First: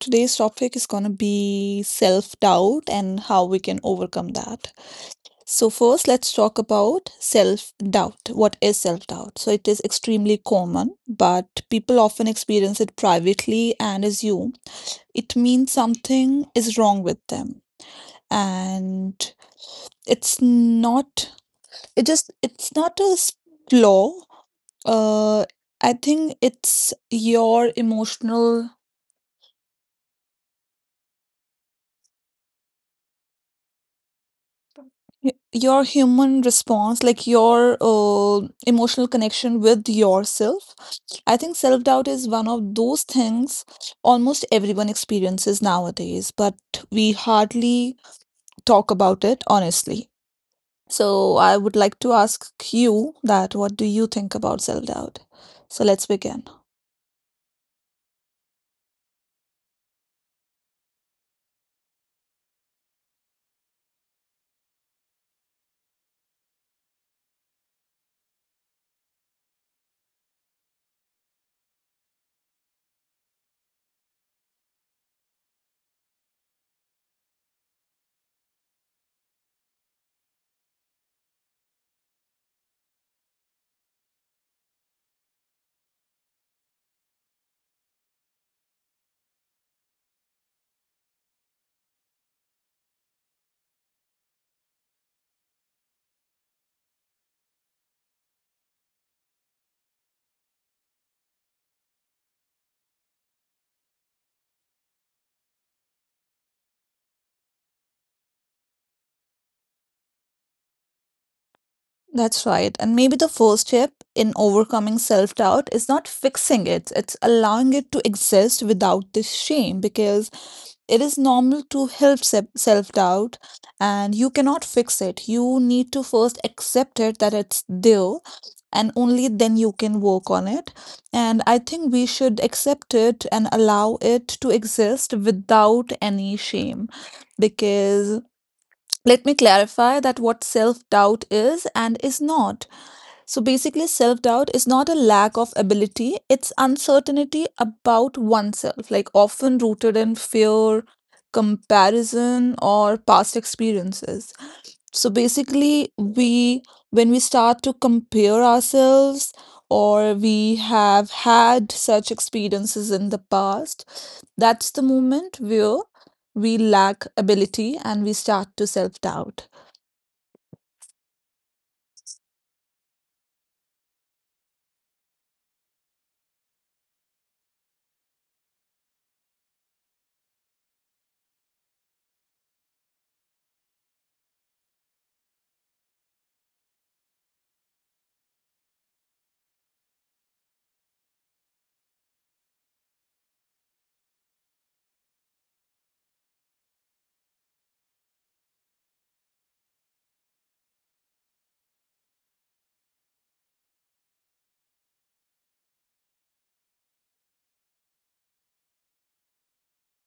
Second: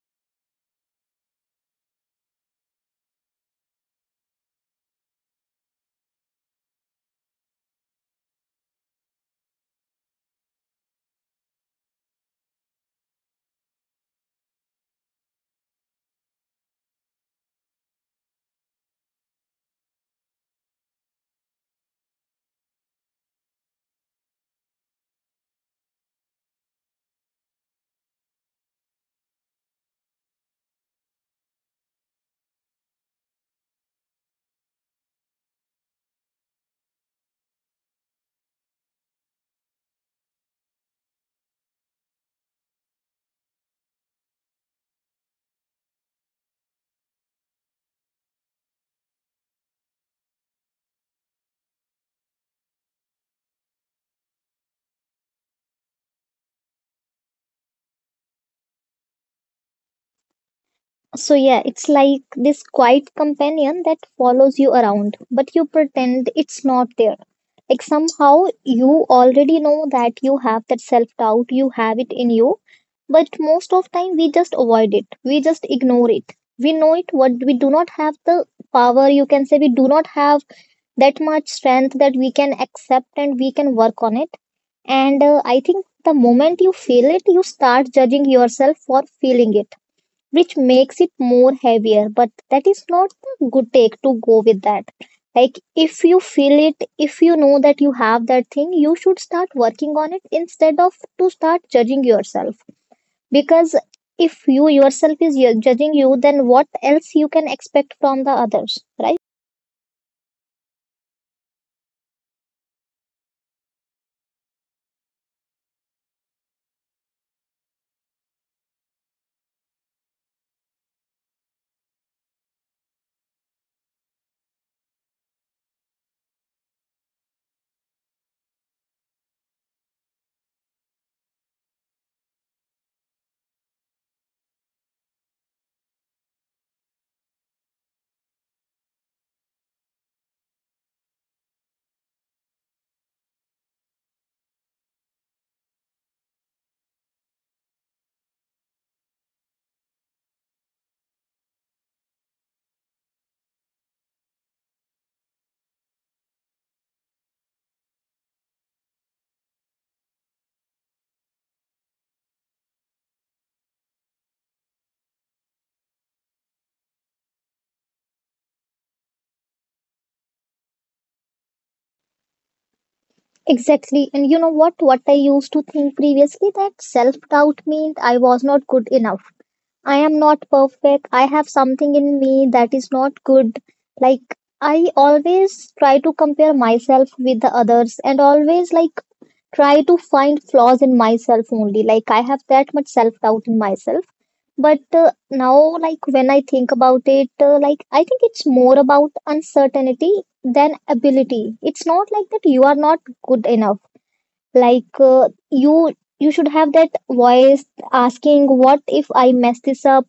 today's topic is going to be self doubt and how we can overcome that. So, first, let's talk about self doubt. What is self doubt? So, it is extremely common, but people often experience it privately and assume it means something is wrong with them. And it's not, it's not a flaw. Uh, I think it's your your human response, like your emotional connection with yourself. I think self doubt is one of those things almost everyone experiences nowadays, but we hardly talk about it honestly. So I would like to ask you that what do you think about self-doubt? So let's begin. So yeah, it's like this quiet companion that follows you around, but you pretend it's not there. Like somehow you already know that you have that self-doubt, you have it in you, but most of time we just avoid it. We just ignore it. We know it, but we do not have the power, you can say we do not have that much strength that we can accept and we can work on it. And I think the moment you feel it, you start judging yourself for feeling it, which makes it more heavier, but that is not the good take to go with that. Like if you feel it, if you know that you have that thing, you should start working on it instead of to start judging yourself, because if you yourself is judging you, then what else you can expect from the others, right? That's right. And maybe the first step in overcoming self doubt is not fixing it, it's allowing it to exist without this shame, because it is normal to help self doubt and you cannot fix it. You need to first accept it that it's there, and only then you can work on it. And I think we should accept it and allow it to exist without any shame, because let me clarify that what self doubt is and is not. So basically, self doubt is not a lack of ability, it's uncertainty about oneself, like often rooted in fear, comparison, or past experiences. So basically, we when we start to compare ourselves, or we have had such experiences in the past, that's the moment where we lack ability and we start to self doubt. Exactly, and you know what I used to think previously, that self doubt meant I was not good enough. I am not perfect. I have something in me that is not good. Like, I always try to compare myself with the others, and always like try to find flaws in myself only. Like, I have that much self doubt in myself. But now, like, when I think about it, like, I think it's more about uncertainty than ability. It's not like that you are not good enough. Like, you should have that voice asking, what if I mess this up?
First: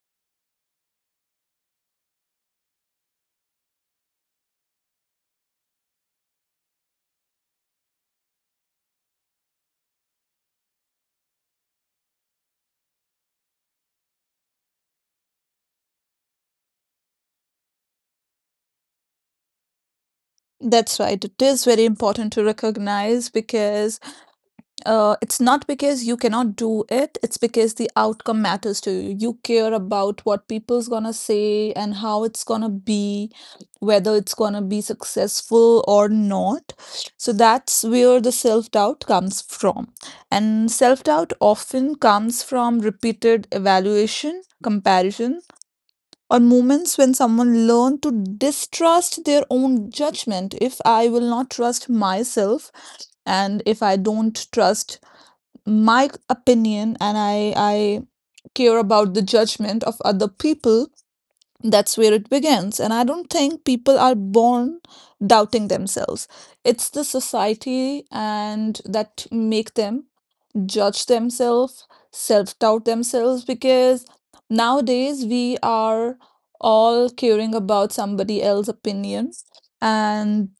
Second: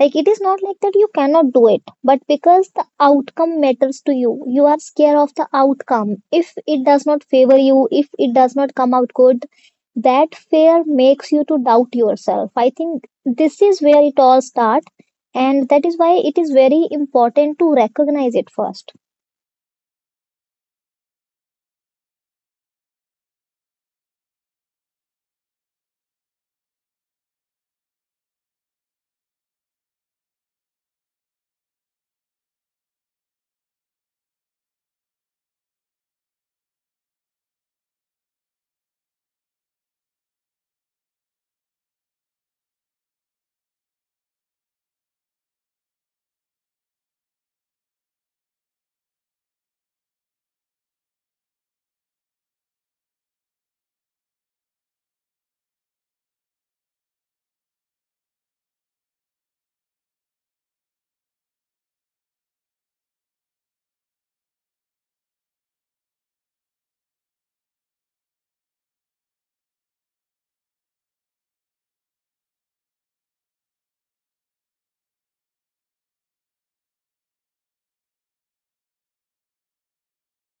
Like it is not like that you cannot do it, but because the outcome matters to you, you are scared of the outcome. If it does not favor you, if it does not come out good, that fear makes you to doubt yourself. I think this is where it all starts, and that is why it is very important to recognize it first. That's right, it is very important to recognize, because it's not because you cannot do it, it's because the outcome matters to you. You care about what people's gonna say and how it's gonna be, whether it's gonna be successful or not. So that's where the self-doubt comes from. And self-doubt often comes from repeated evaluation, comparison, or moments when someone learn to distrust their own judgment. If I will not trust myself, and if I don't trust my opinion, and I care about the judgment of other people, that's where it begins. And I don't think people are born doubting themselves. It's the society and that make them judge themselves, self-doubt themselves, because nowadays we are all caring about somebody else's opinions. And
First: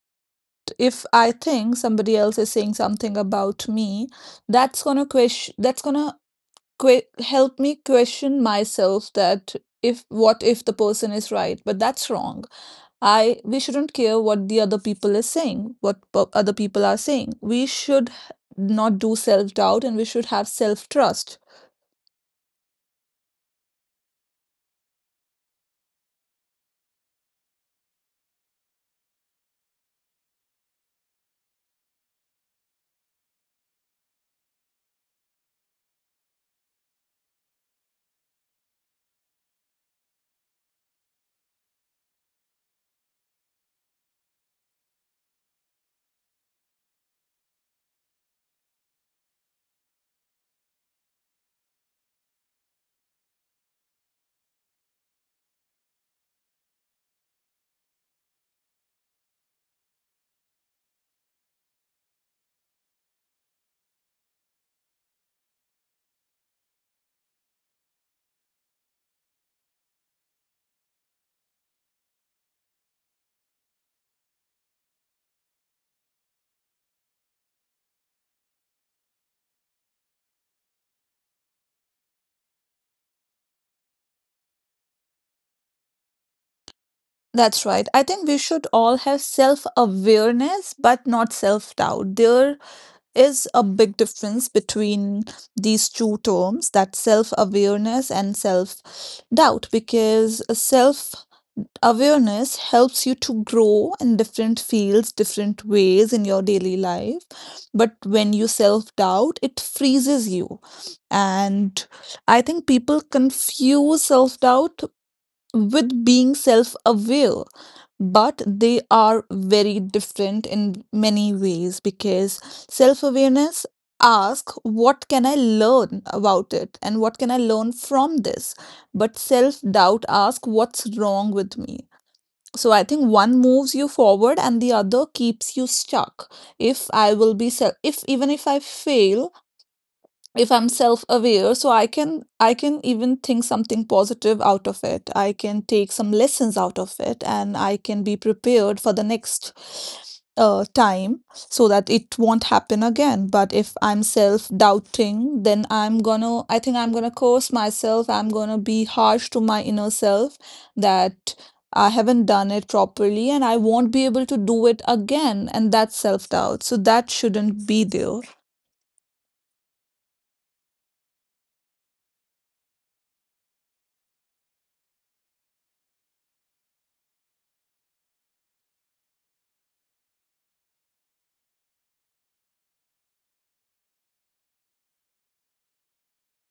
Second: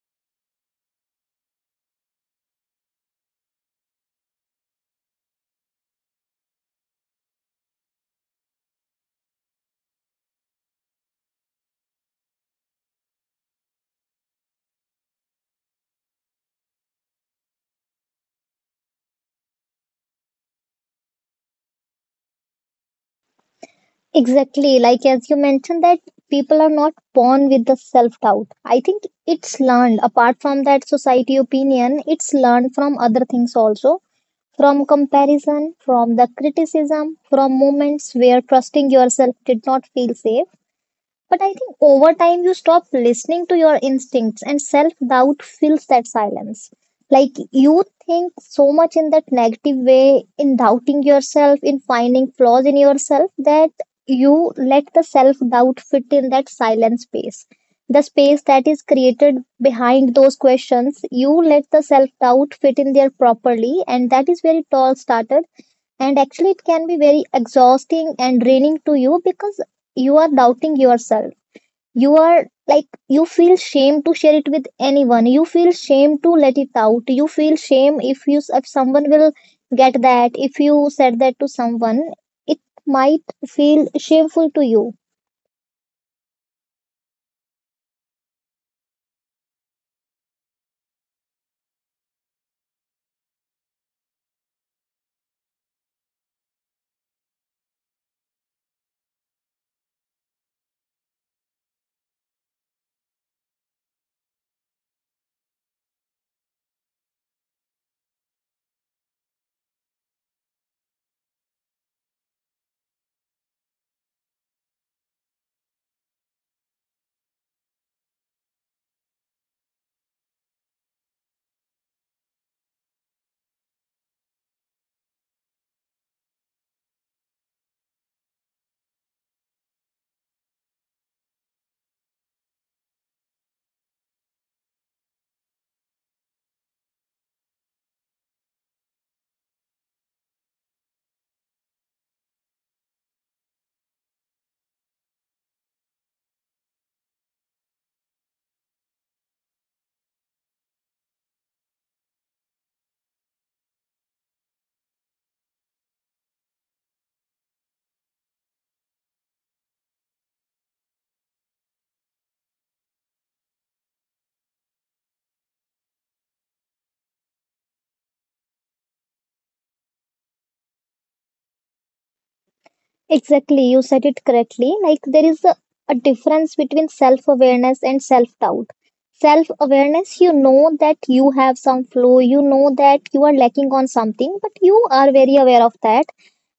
if I think somebody else is saying something about me, that's gonna question that's gonna que- help me question myself that, if, what if the person is right but that's wrong. I We shouldn't care what the other people is saying what p- other people are saying. We should not do self doubt, and we should have self trust. Exactly, like as you mentioned, that people are not born with the self doubt. I think it's learned. Apart from that society opinion, it's learned from other things also, from comparison, from the criticism, from moments where trusting yourself did not feel safe. But I think over time you stop listening to your instincts, and self doubt fills that silence. Like you think so much in that negative way, in doubting yourself, in finding flaws in yourself, that you let the self doubt fit in that silent space. The space that is created behind those questions, you let the self doubt fit in there properly, and that is where it all started. And actually, it can be very exhausting and draining to you, because you are doubting yourself, you are like, you feel shame to share it with anyone, you feel shame to let it out, you feel shame if you, if someone will get that, if you said that to someone, it might feel shameful to you. That's right. I think we should all have self awareness, but not self doubt. There is a big difference between these two terms, that self awareness and self doubt, because self awareness helps you to grow in different fields, different ways in your daily life. But when you self doubt, it freezes you. And I think people confuse self doubt with being self aware, but they are very different in many ways, because self awareness asks, "What can I learn about it? And what can I learn from this?" But self doubt asks, "What's wrong with me?" So I think one moves you forward and the other keeps you stuck. If I will be self If even if I fail, if I'm self aware, so I can even think something positive out of it. I can take some lessons out of it, and I can be prepared for the next time, so that it won't happen again. But if I'm self doubting, then I think I'm gonna curse myself. I'm gonna be harsh to my inner self, that I haven't done it properly and I won't be able to do it again. And that's self doubt, so that shouldn't be there. Exactly, you said it correctly. Like there is a difference between self awareness and self doubt. Self awareness, you know that you have some flaw, you know that you are lacking on something, but you are very aware of that,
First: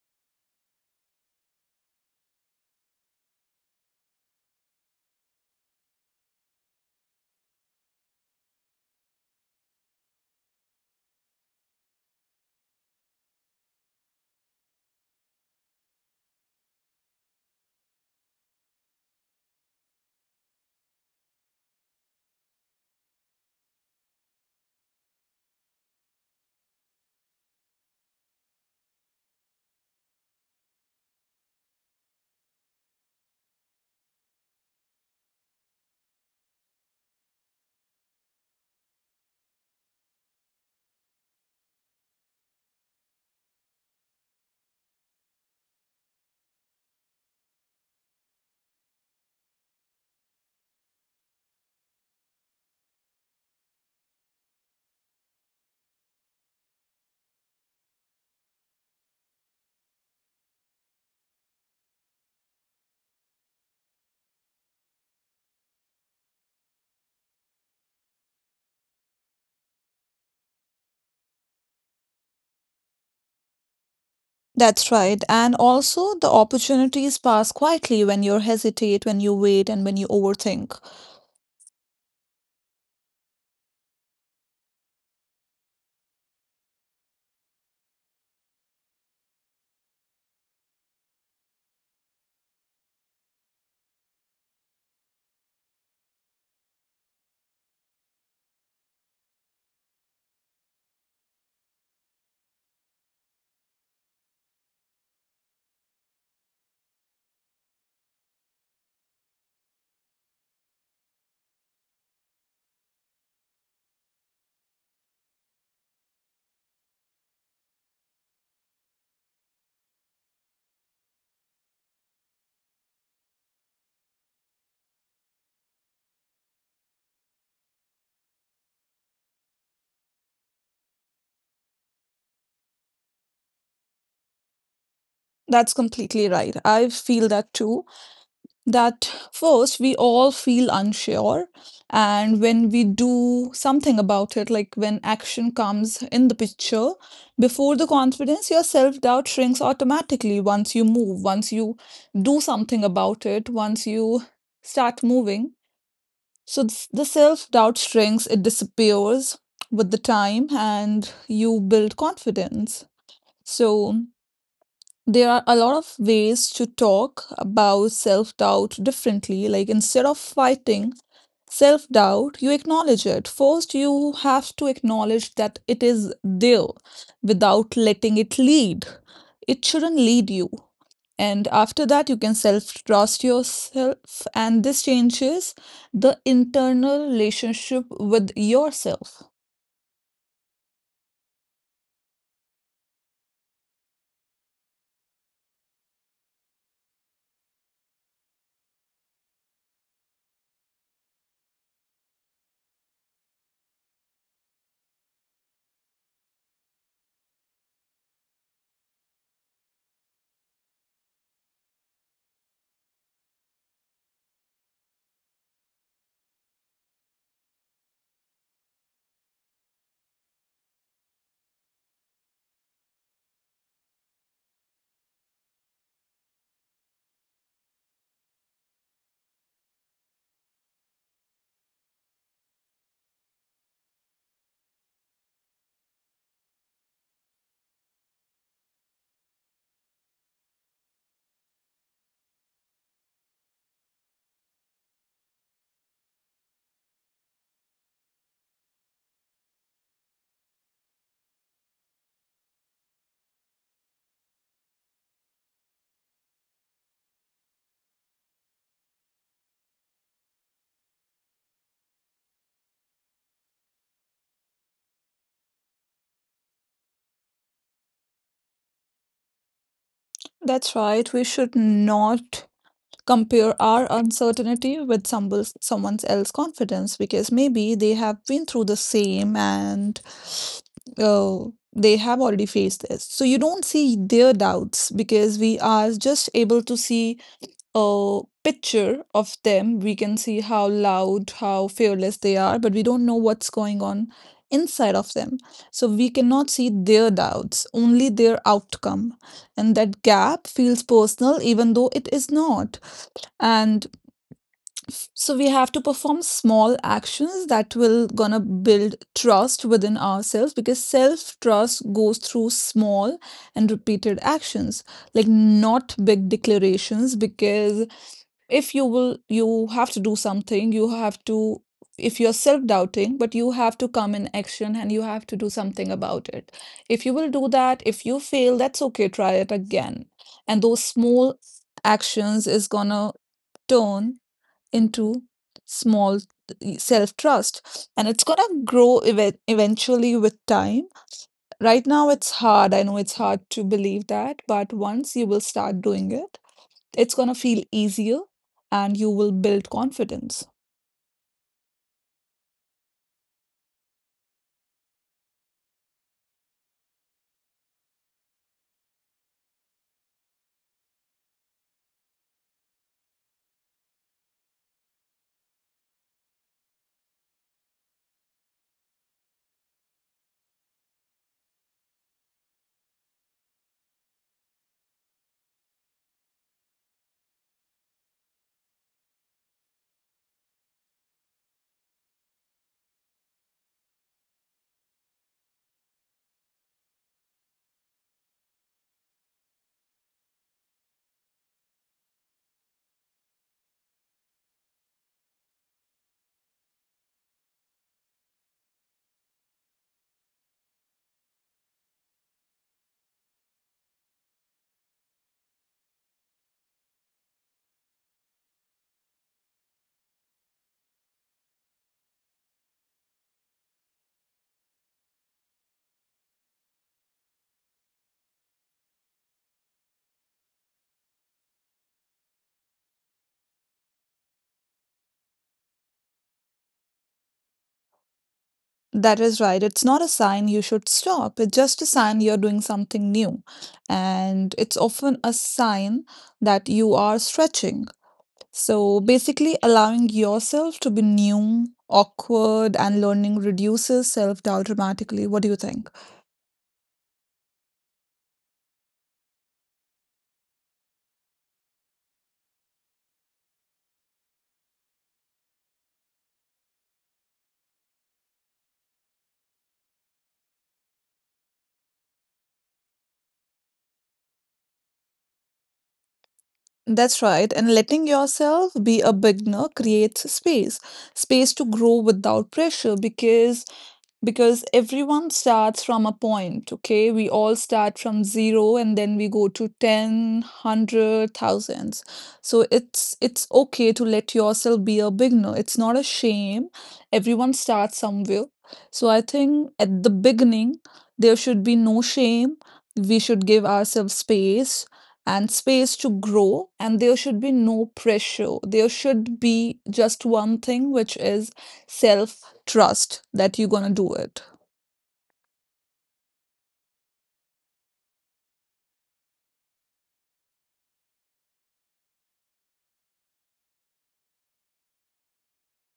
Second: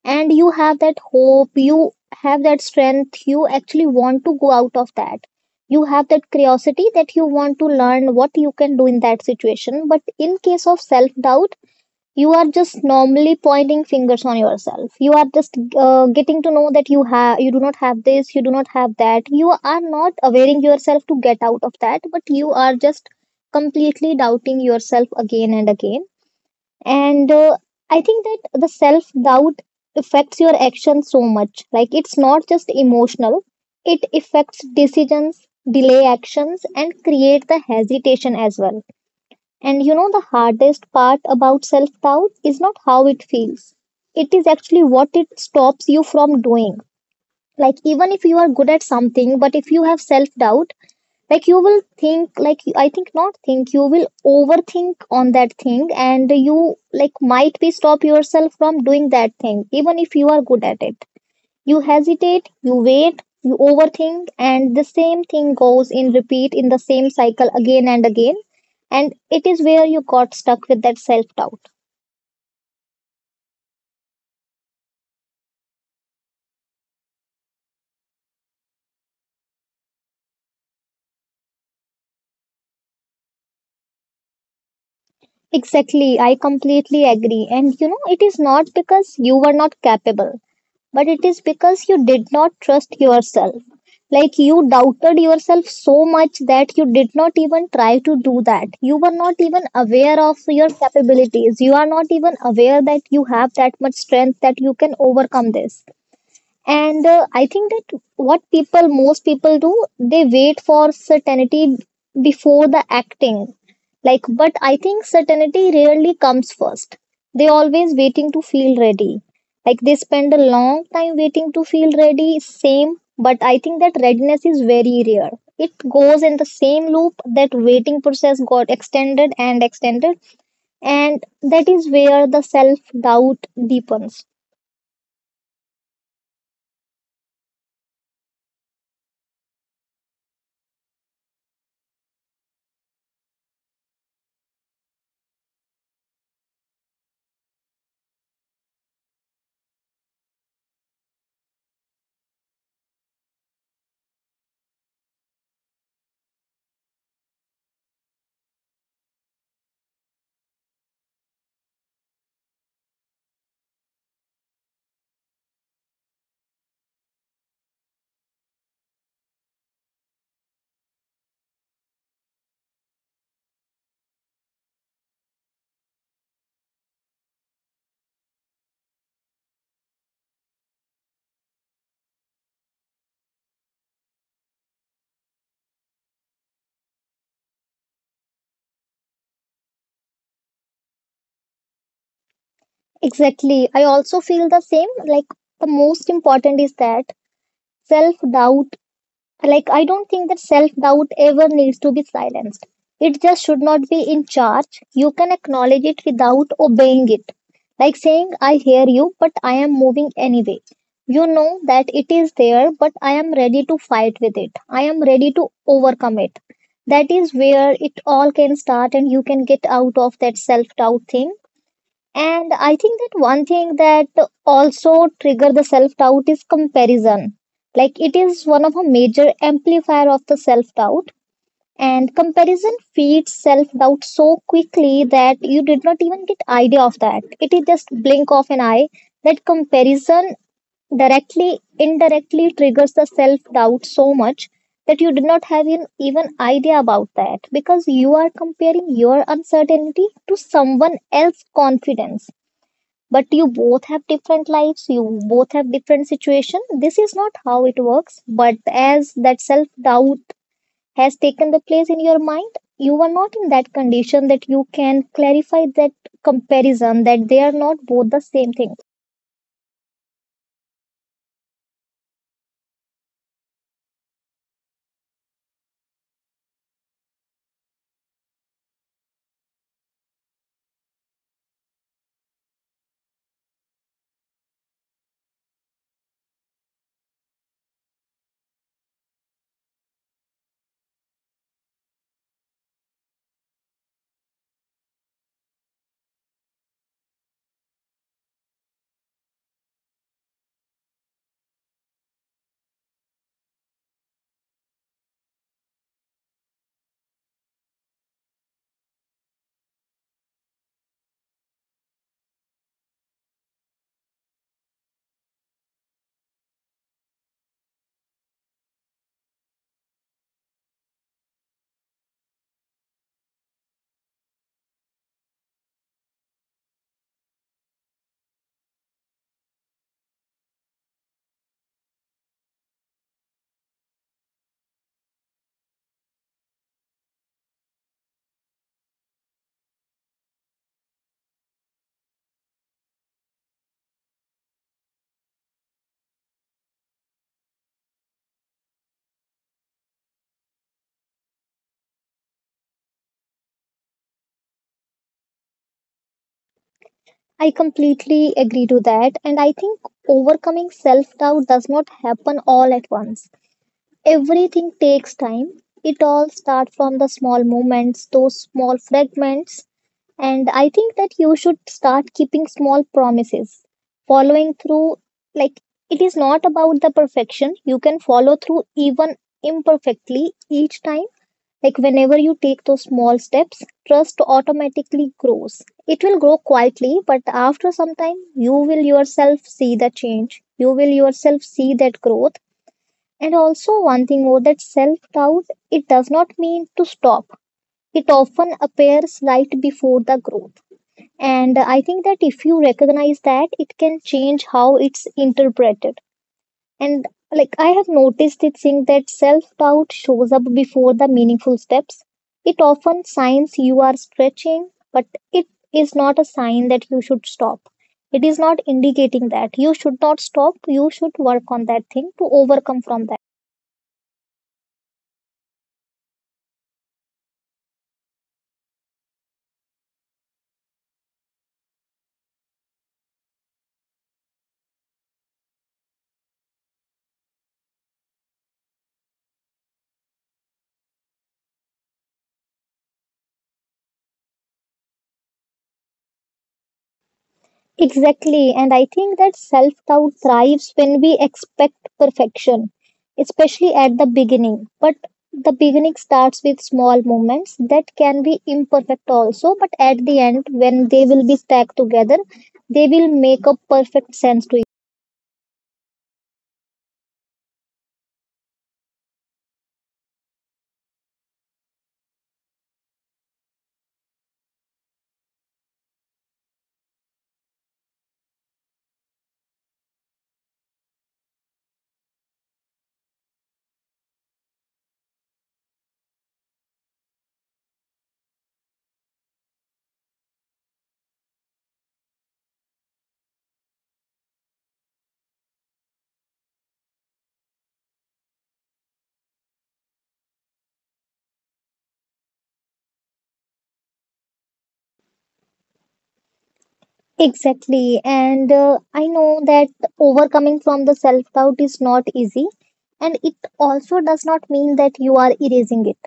and you have that hope, you have that strength, you actually want to go out of that. You have that curiosity that you want to learn what you can do in that situation. But in case of self doubt, you are just normally pointing fingers on yourself, you are just getting to know that you have, you do not have this, you do not have that, you are not availing yourself to get out of that, but you are just completely doubting yourself again and again, and I think that the self doubt affects your actions so much. Like it's not just emotional, it affects decisions, delay actions, and create the hesitation as well. And you know, the hardest part about self doubt is not how it feels, it is actually what it stops you from doing. Like, even if you are good at something, but if you have self doubt, like you will think, like, I think, not think, you will overthink on that thing, and you like might be stop yourself from doing that thing, even if you are good at it. You hesitate, you wait, you overthink, and the same thing goes in repeat in the same cycle again and again. And it is where you got stuck with that self doubt. That's right. And also, the opportunities pass quietly when you hesitate, when you wait, and when you overthink. Exactly, I completely agree. And you know, it is not because you were not capable, but it is because you did not trust yourself. Like you doubted yourself so much that you did not even try to do that, you were not even aware of your capabilities, you are not even aware that you have that much strength that you can overcome this. And I think that what people, most people do, they wait for certainty before the acting. Like, but I think certainty rarely comes first. They always waiting to feel ready. Like they spend a long time waiting to feel ready, same, but I think that readiness is very rare. It goes in the same loop, that waiting process got extended and extended, and that is where the self doubt deepens. That's completely right. I feel that too. That first, we all feel unsure. And when we do something about it, like when action comes in the picture, before the confidence, your self doubt shrinks automatically once you move, once you do something about it, once you start moving. So the self doubt shrinks, it disappears with the time, and you build confidence. So there are a lot of ways to talk about self doubt differently. Like, instead of fighting self doubt, you acknowledge it. First, you have to acknowledge that it is there, without letting it lead. It shouldn't lead you. And after that, you can self trust yourself, and this changes the internal relationship with yourself. Exactly. I also feel the same. Like, the most important is that self doubt, like, I don't think that self doubt ever needs to be silenced. It just should not be in charge. You can acknowledge it without obeying it. Like saying, I hear you, but I am moving anyway. You know that it is there, but I am ready to fight with it. I am ready to overcome it. That is where it all can start, and you can get out of that self doubt thing. And I think that one thing that also trigger the self doubt is comparison. Like it is one of a major amplifier of the self doubt. And comparison feeds self doubt so quickly that you did not even get idea of that. It is just blink of an eye that comparison directly indirectly triggers the self doubt so much that you did not have an, even idea about that, because you are comparing your uncertainty to someone else's confidence, but you both have different lives, you both have different situation. This is not how it works, but as that self doubt has taken the place in your mind, you are not in that condition that you can clarify that comparison, that they are not both the same thing. That's right, we should not compare our uncertainty with somebody, someone else's confidence, because maybe they have been through the same and uh, they have already faced this. So you don't see their doubts, because we are just able to see a picture of them. We can see how loud, how fearless they are, but we don't know what's going on inside of them. So we cannot see their doubts, only their outcome. And that gap feels personal, even though it is not. And so we have to perform small actions that will gonna build trust within ourselves, because self-trust goes through small and repeated actions, like not big declarations. Because if you will you have to do something, you have to if you're self-doubting, but you have to come in action and you have to do something about it. If you will do that, if you fail, that's okay, try it again. And those small actions is gonna turn into small self trust, and it's going to grow eventually with time. Right now it's hard, I know it's hard to believe that, but once you will start doing it, it's going to feel easier, and you will build confidence. I completely agree to that, and I think overcoming self doubt does not happen all at once. Everything takes time. It all starts from the small moments, those small fragments. And I think that you should start keeping small promises, following through. Like, it is not about the perfection. You can follow through even imperfectly each time. Like, whenever you take those small steps, trust automatically grows. It will grow quietly, but after some time, you will yourself see the change. You will yourself see that growth. And also, one thing more, that self doubt, it does not mean to stop. It often appears right before the growth, and I think that if you recognize that, it can change how it's interpreted. And like I have noticed it, saying that self doubt shows up before the meaningful steps. It often signs you are stretching, but it is not a sign that you should stop. It is not indicating that you should not stop, you should work on that thing to overcome from that. That is right. It's not a sign you should stop. It's just a sign you're doing something new. And it's often a sign that you are stretching. So basically, allowing yourself to be new, awkward, and learning reduces self doubt dramatically. What do you think? Exactly, and I think that self doubt thrives when we expect perfection, especially at the beginning. But the beginning starts with small moments that can be imperfect also, but at the end, when they will be stacked together, they will make a perfect sense to you. That's right. And letting yourself be a beginner creates space, space to grow without pressure. Because everyone starts from a point. Okay, we all start from zero, and then we go to 10, 100, thousands. So it's okay to let yourself be a beginner, it's not a shame. Everyone starts somewhere. So I think at the beginning there should be no shame. We should give ourselves space, and space to grow, and there should be no pressure. There should be just one thing, which is self trust, that you're gonna do it. Exactly, and I know that overcoming from the self doubt is not easy, and it also does not mean that you are erasing it.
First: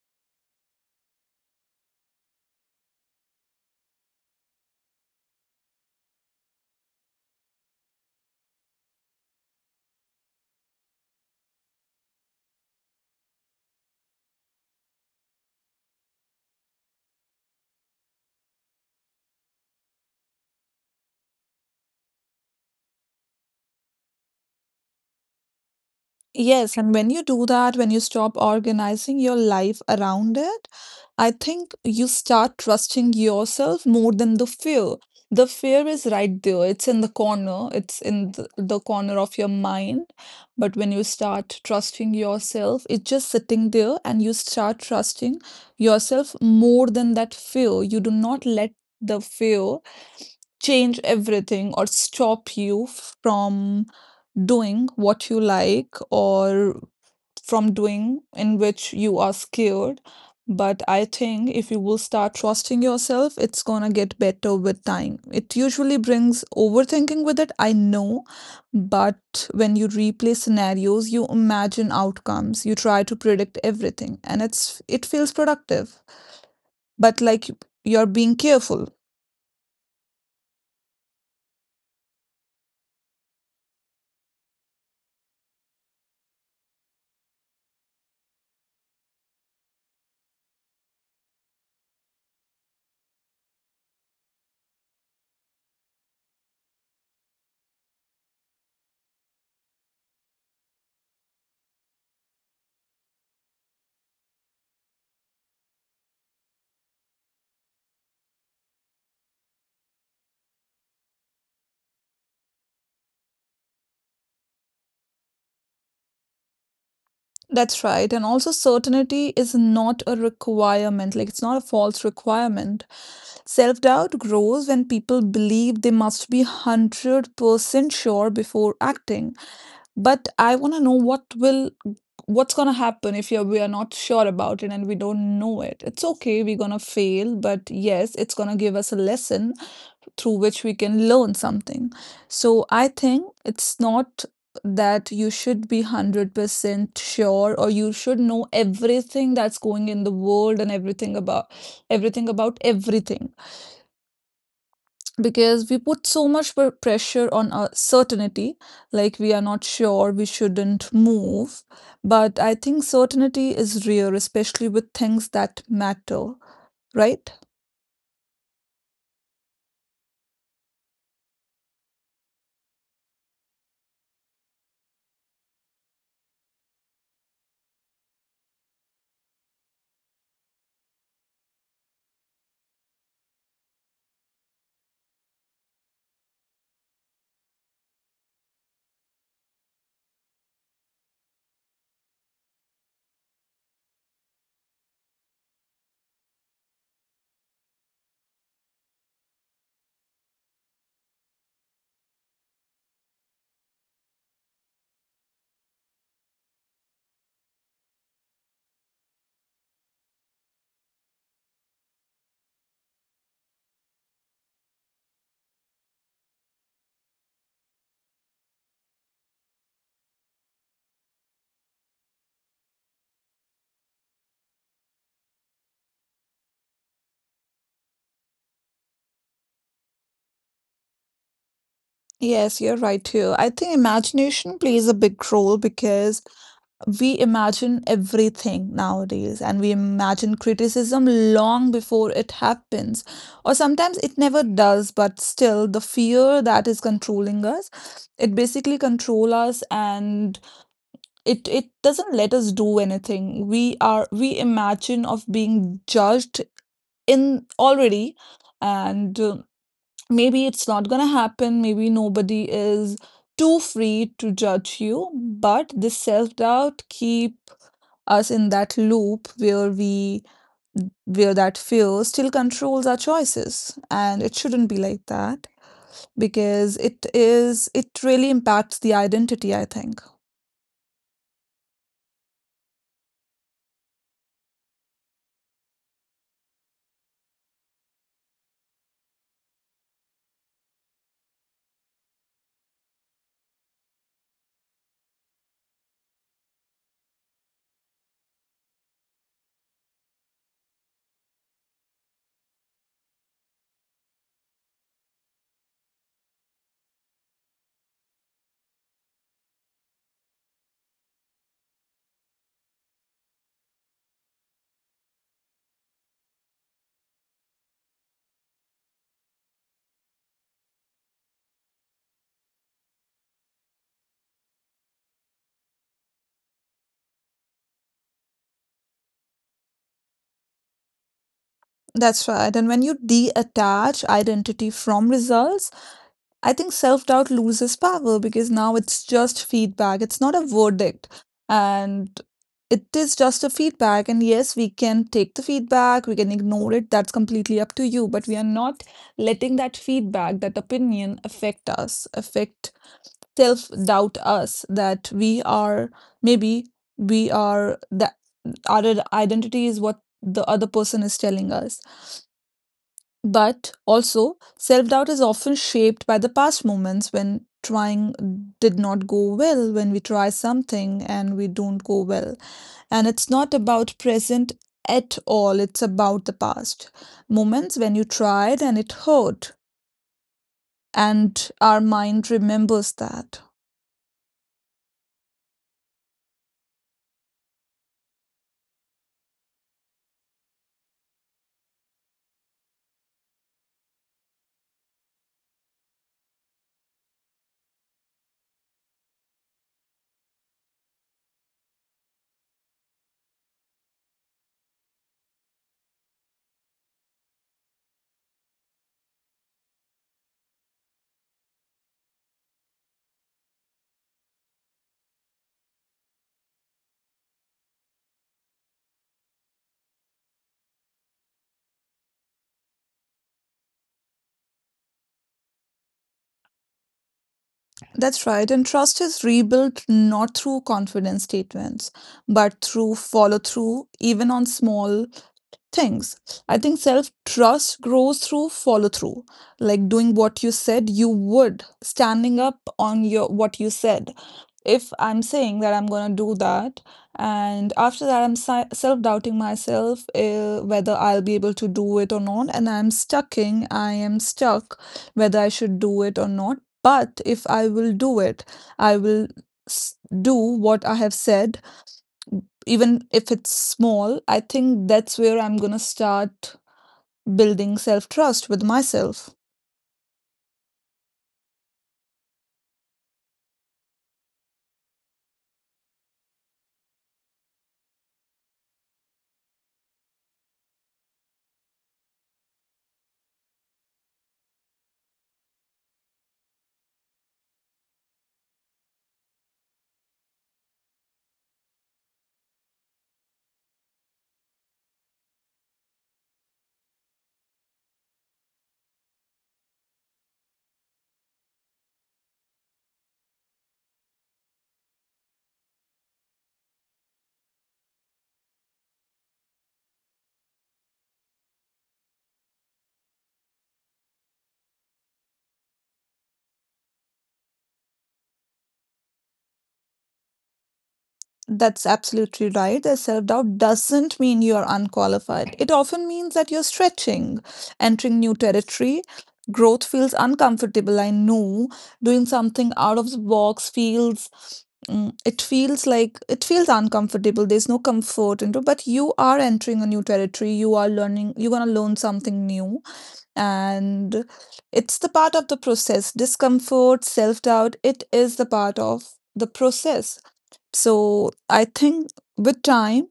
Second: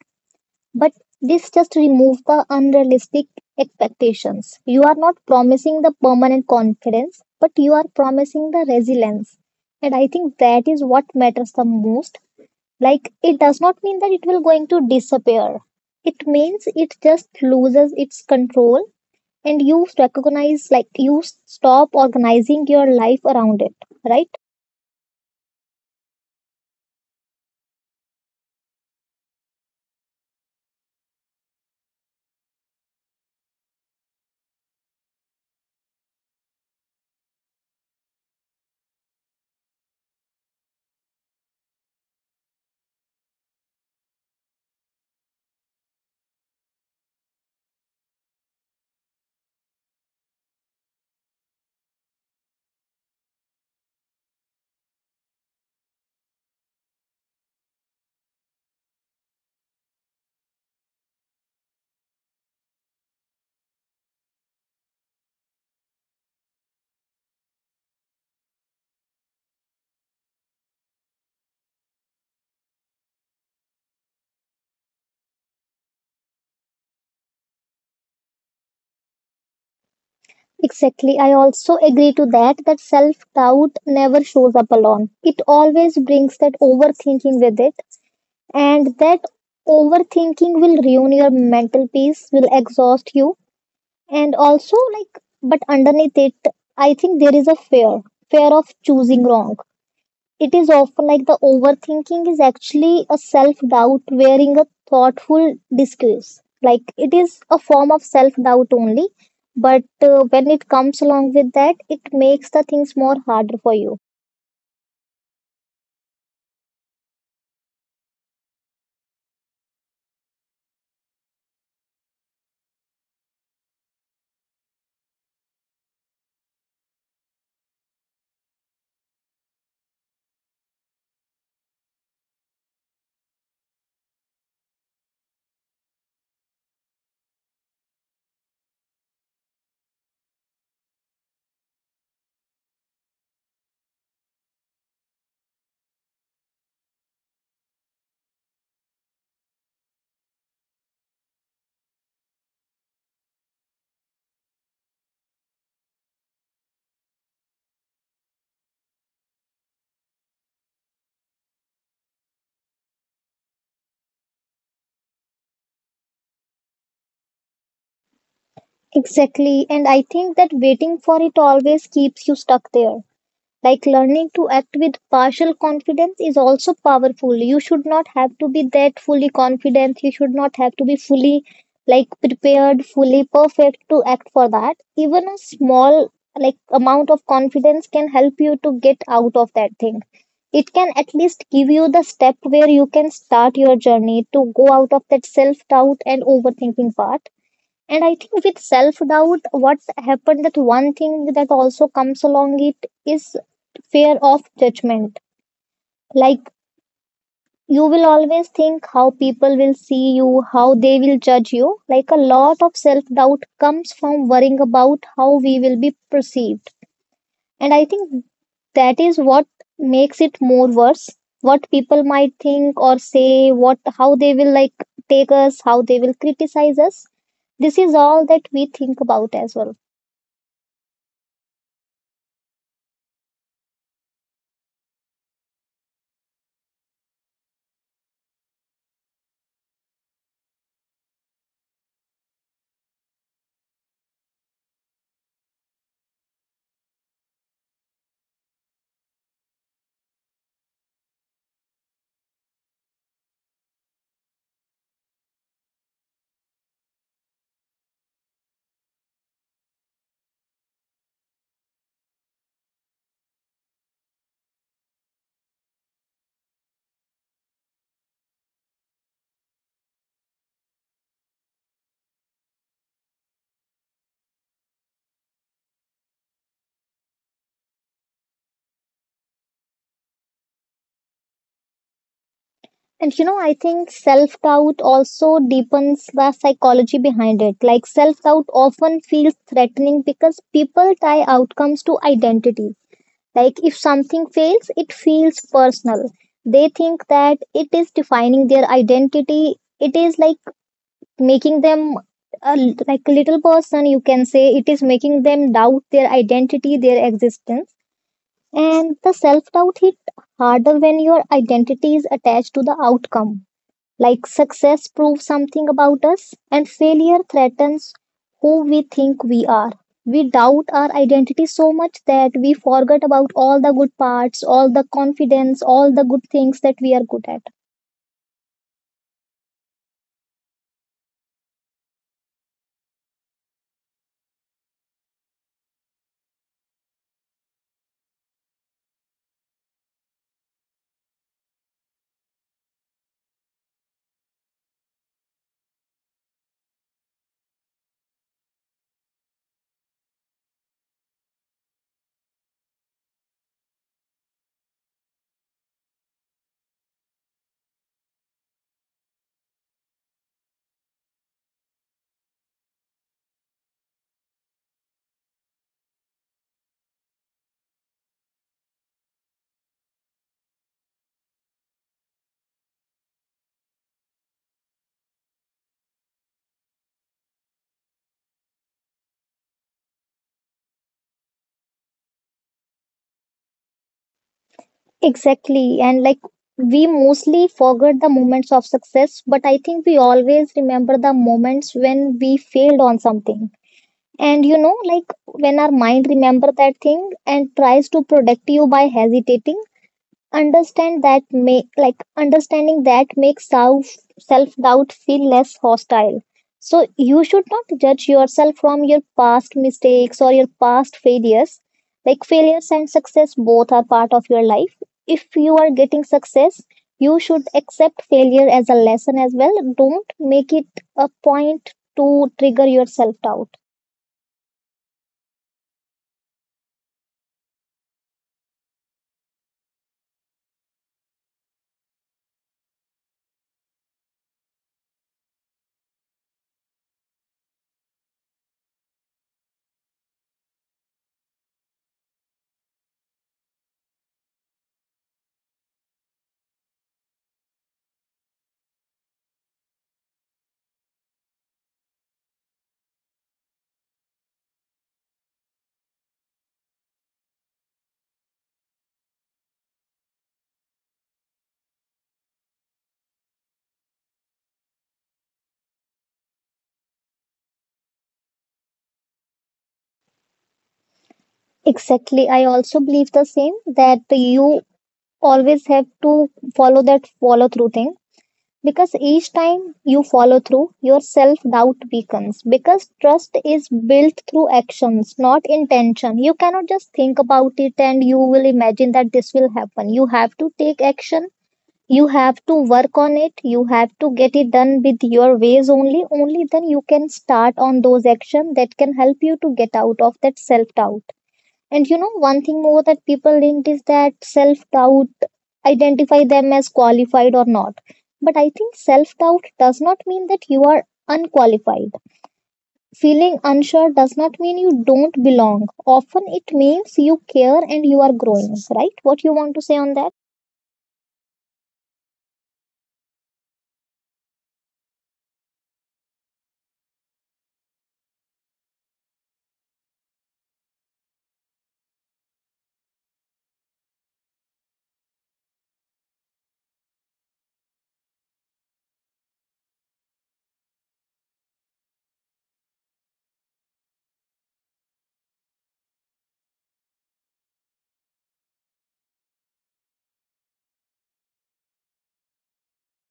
But this just removes the unrealistic expectations. You are not promising the permanent confidence, but you are promising the resilience. And I think that is what matters the most. Like it does not mean that it will going to disappear. It means it just loses its control, and you recognize, like you stop organizing your life around it, right? Yes, and when you do that, when you stop organizing your life around it, I think you start trusting yourself more than the fear. The fear is right there, it's in the corner, it's in the corner of your mind. But when you start trusting yourself, it's just sitting there, and you start trusting yourself more than that fear. You do not let the fear change everything or stop you from doing what you like, or from doing in which you are scared. But I think if you will start trusting yourself, it's gonna get better with time. It usually brings overthinking with it, I know, but when you replay scenarios, you imagine outcomes, you try to predict everything, and it feels productive, but like, you're being careful. Exactly. I also agree to that, that self-doubt never shows up alone. It always brings that overthinking with it, and that overthinking will ruin your mental peace, will exhaust you. And also like, but underneath it, I think there is a fear, fear of choosing wrong. It is often like the overthinking is actually a self doubt wearing a thoughtful disguise. Like it is a form of self doubt only, but when it comes along with that, it makes the things more harder for you. That's right. And also, certainty is not a requirement, like, it's not a false requirement. Self doubt grows when people believe they must be 100% sure before acting. But I want to know what's going to happen if we are not sure about it and we don't know it. It's okay, we're going to fail, but yes, it's going to give us a lesson through which we can learn something. So I think it's not that you should be 100% sure or you should know everything that's going in the world and everything about everything, because we put so much pressure on a certainty, like we are not sure we shouldn't move. But I think certainty is rare, especially with things that matter, right? Exactly, and I think that waiting for it always keeps you stuck there. Like learning to act with partial confidence is also powerful. You should not have to be that fully confident. You should not have to be fully like prepared, fully perfect to act for that. Even a small like amount of confidence can help you to get out of that thing. It can at least give you the step where you can start your journey to go out of that self doubt and overthinking part. And I think with self doubt, what happened that one thing that also comes along it is fear of judgment. Like, you will always think how people will see you, how they will judge you. Like a lot of self doubt comes from worrying about how we will be perceived. And I think that is what makes it more worse. What people might think or say, what how they will like take us, how they will criticize us. This is all that we think about as well. Yes, you're right here. I think imagination plays a big role, because we imagine everything nowadays and we imagine criticism long before it happens, or sometimes it never does. But still the fear that is controlling us, it basically control us, and it doesn't let us do anything. We imagine of being judged in already. And maybe it's not going to happen, maybe nobody is too free to judge you. But this self doubt keep us in that loop where we where that fear still controls our choices, and it shouldn't be like that, because it really impacts the identity, I think. And you know, I think self doubt also deepens the psychology behind it. Like, self doubt often feels threatening because people tie outcomes to identity. Like, if something fails, it feels personal. They think that it is defining their identity, it is like making them. A like a little person, you can say it is making them doubt their identity, their existence. And the self doubt hit harder when your identity is attached to the outcome. Like success proves something about us, and failure threatens who we think we are. We doubt our identity so much that we forget about all the good parts, all the confidence, all the good things that we are good at. That's right. And when you detach identity from results, I think self doubt loses power, because now it's just feedback. It's not a verdict. And it is just a feedback. And yes, we can take the feedback, we can ignore it. That's completely up to you. But we are not letting that feedback, that opinion affect us, affect self doubt us that we are maybe we are that our identity is what the other person is telling us. But also, self doubt is often shaped by the past moments when trying did not go well, when we try something and we don't go well. And it's not about present at all, it's about the past moments when you tried and it hurt. And our mind remembers that. Exactly. And like we mostly forget the moments of success, but I think we always remember the moments when we failed on something. And you know, like when our mind remember that thing and tries to protect you by hesitating understand that make like understanding that makes self doubt feel less hostile. So you should not judge yourself from your past mistakes or your past failures. Like failures and success both are part of your life. If you are getting success, you should accept failure as a lesson as well. Don't make it a point to trigger your self doubt. That's right. And trust is rebuilt not through confidence statements, but through follow through, even on small things. I think self trust grows through follow through, like doing what you said you would, standing up on your what you said. If I'm saying that I'm going to do that, and after that, I'm self doubting myself, whether I'll be able to do it or not, and I am stuck whether I should do it or not. But if I will do it, I will s- do what I have said, even if it's small, I think that's where I'm going to start building self trust with myself. Exactly, I also believe the same that you always have to follow that follow through thing. Because each time you follow through, your self doubt weakens. Because trust is built through actions, not intention. You cannot just think about it and you will imagine that this will happen. You have to take action. You have to work on it. You have to get it done with your ways only. Only then you can start on those actions that can help you to get out of that self doubt. And you know, one thing more that people linked is that self doubt identify them as qualified or not. But I think self doubt does not mean that you are unqualified. Feeling unsure does not mean you don't belong. Often it means you care and you are growing, right? What you want to say on that? That's absolutely right. That self doubt doesn't mean you're unqualified. It often means that you're stretching, entering new territory. Growth feels uncomfortable, I know. Doing something out of the box feels it feels like it feels uncomfortable, there's no comfort into, but you are entering a new territory, you are learning, you're going to learn something new. And it's the part of the process, discomfort, self doubt, it is the part of the process. So I think with time,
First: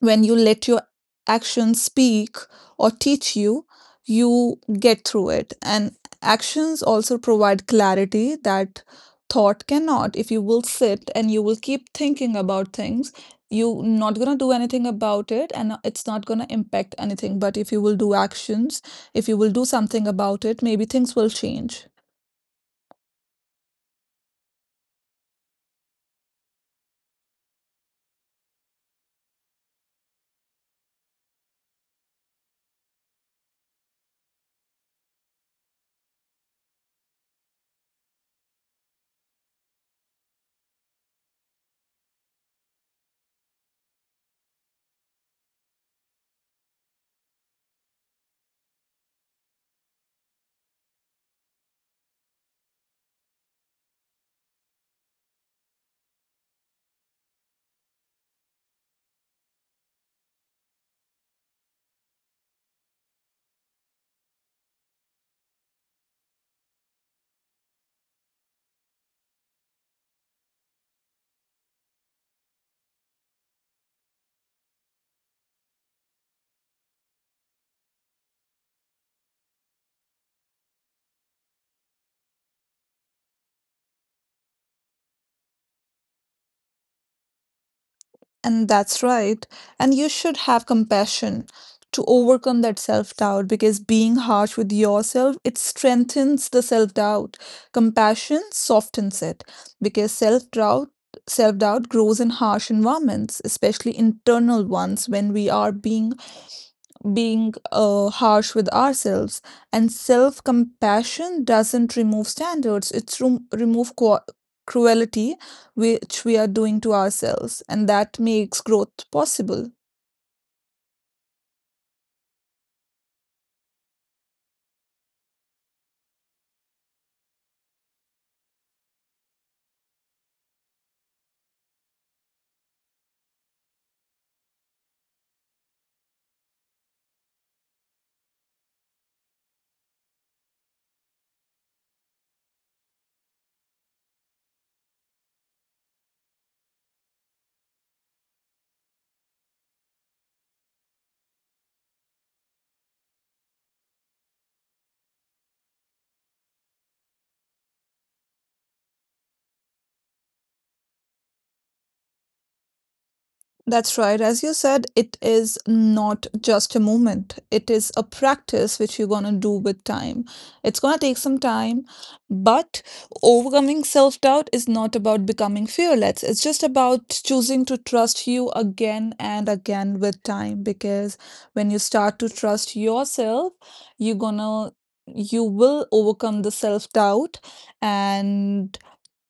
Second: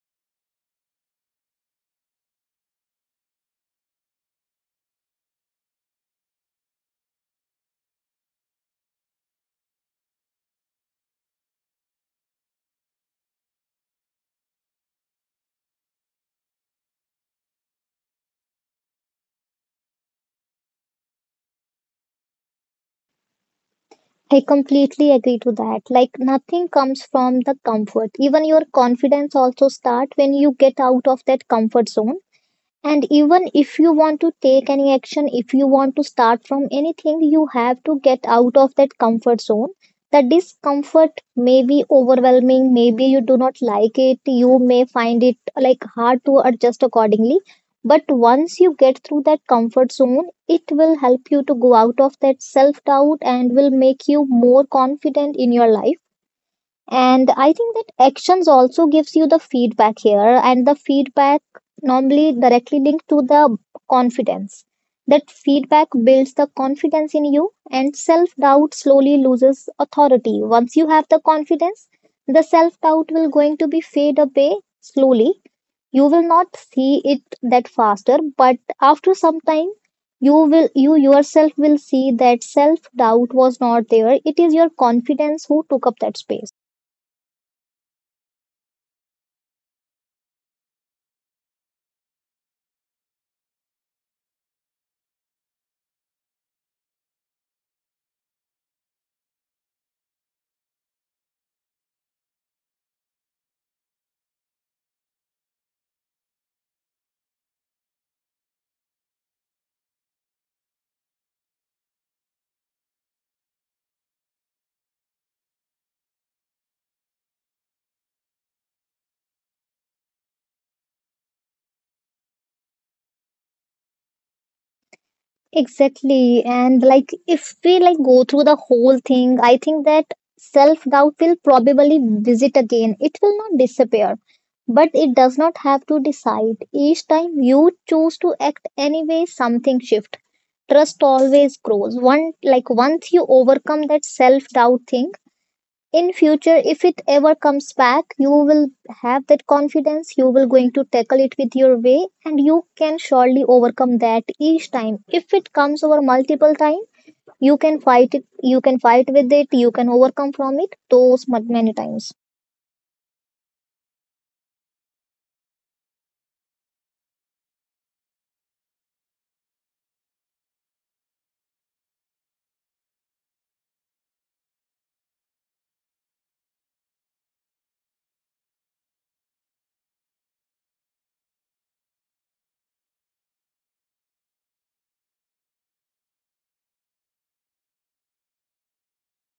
when you let your actions speak or teach you, you get through it. And actions also provide clarity that thought cannot. If you will sit and you will keep thinking about things, you're not going to do anything about it, and it's not going to impact anything. But if you will do actions, if you will do something about it, maybe things will change. I completely agree to that. Like nothing comes from the comfort. Even your confidence also start when you get out of that comfort zone. And even if you want to take any action, if you want to start from anything, you have to get out of that comfort zone. The discomfort may be overwhelming, maybe you do not like it, you may find it like hard to adjust accordingly. But once you get through that comfort zone, it will help you to go out of that self doubt and will make you more confident in your life. And I think that actions also gives you the feedback here, and the feedback normally directly linked to the confidence. That feedback builds the confidence in you and self doubt slowly loses authority once you have the confidence. The self doubt will going to be fade away slowly. You will not see it that faster, but after some time you will you yourself will see that self doubt was not there, it is your confidence who took up that space. And that's right. And you should have compassion to overcome that self-doubt, because being harsh with yourself, it strengthens the self-doubt. Compassion softens it, because self-doubt grows in harsh environments, especially internal ones, when we are being harsh with ourselves. And self compassion doesn't remove standards, it's rem- remove qua cruelty, which we are doing to ourselves. And that makes growth possible. Exactly. And like if we like go through the whole thing, I think that self-doubt will probably visit again. It will not disappear, but it does not have to decide. Each time you choose to act anyway, something shift. Trust always grows. One like once you overcome that self-doubt thing, in future if it ever comes back you will have that confidence. You will going to tackle it with your way and you can surely overcome that each time. If it comes over multiple time, you can fight it, you can fight with it, you can overcome from it those many times. That's right. As you said, it is not just a moment. It is a practice which you're going to do with time. It's going to take some time, but overcoming self doubt is not about becoming fearless. It's just about choosing to trust you again and again with time, because when you start to trust yourself, you're going to you will overcome the self doubt. And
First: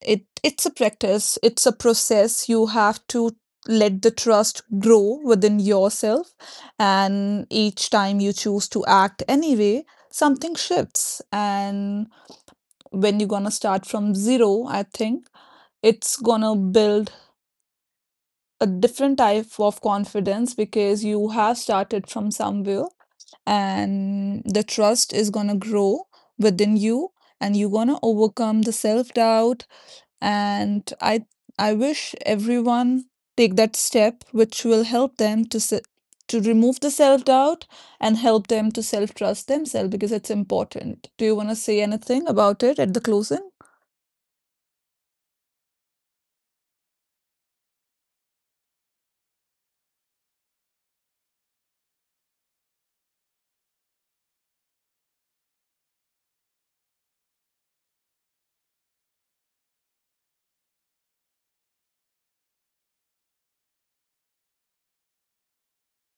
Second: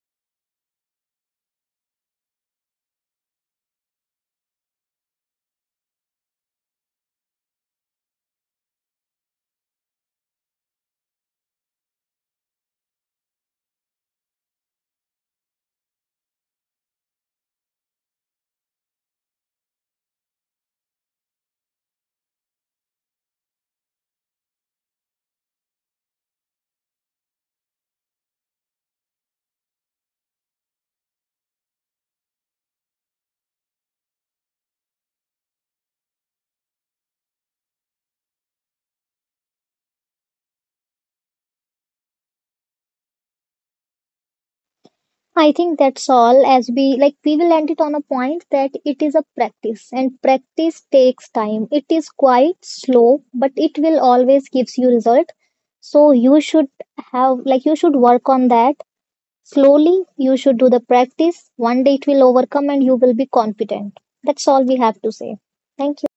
it's a practice, it's a process. You have to let the trust grow within yourself, and each time you choose to act anyway, something shifts. And when you're gonna start from zero, I think it's gonna build a different type of confidence, because you have started from somewhere, and the trust is gonna grow within you, and you're gonna overcome the self-doubt. And I wish everyone take that step which will help them to to remove the self doubt and help them to self trust themselves, because it's important. Do you want to say anything about it at the closing? I think that's all. As we like we will end it on a point that it is a practice, and practice takes time, it is quite slow, but it will always gives you result. So you should have like you should work on that. Slowly, you should do the practice. One day it will overcome and you will be confident. That's all we have to say. Thank you.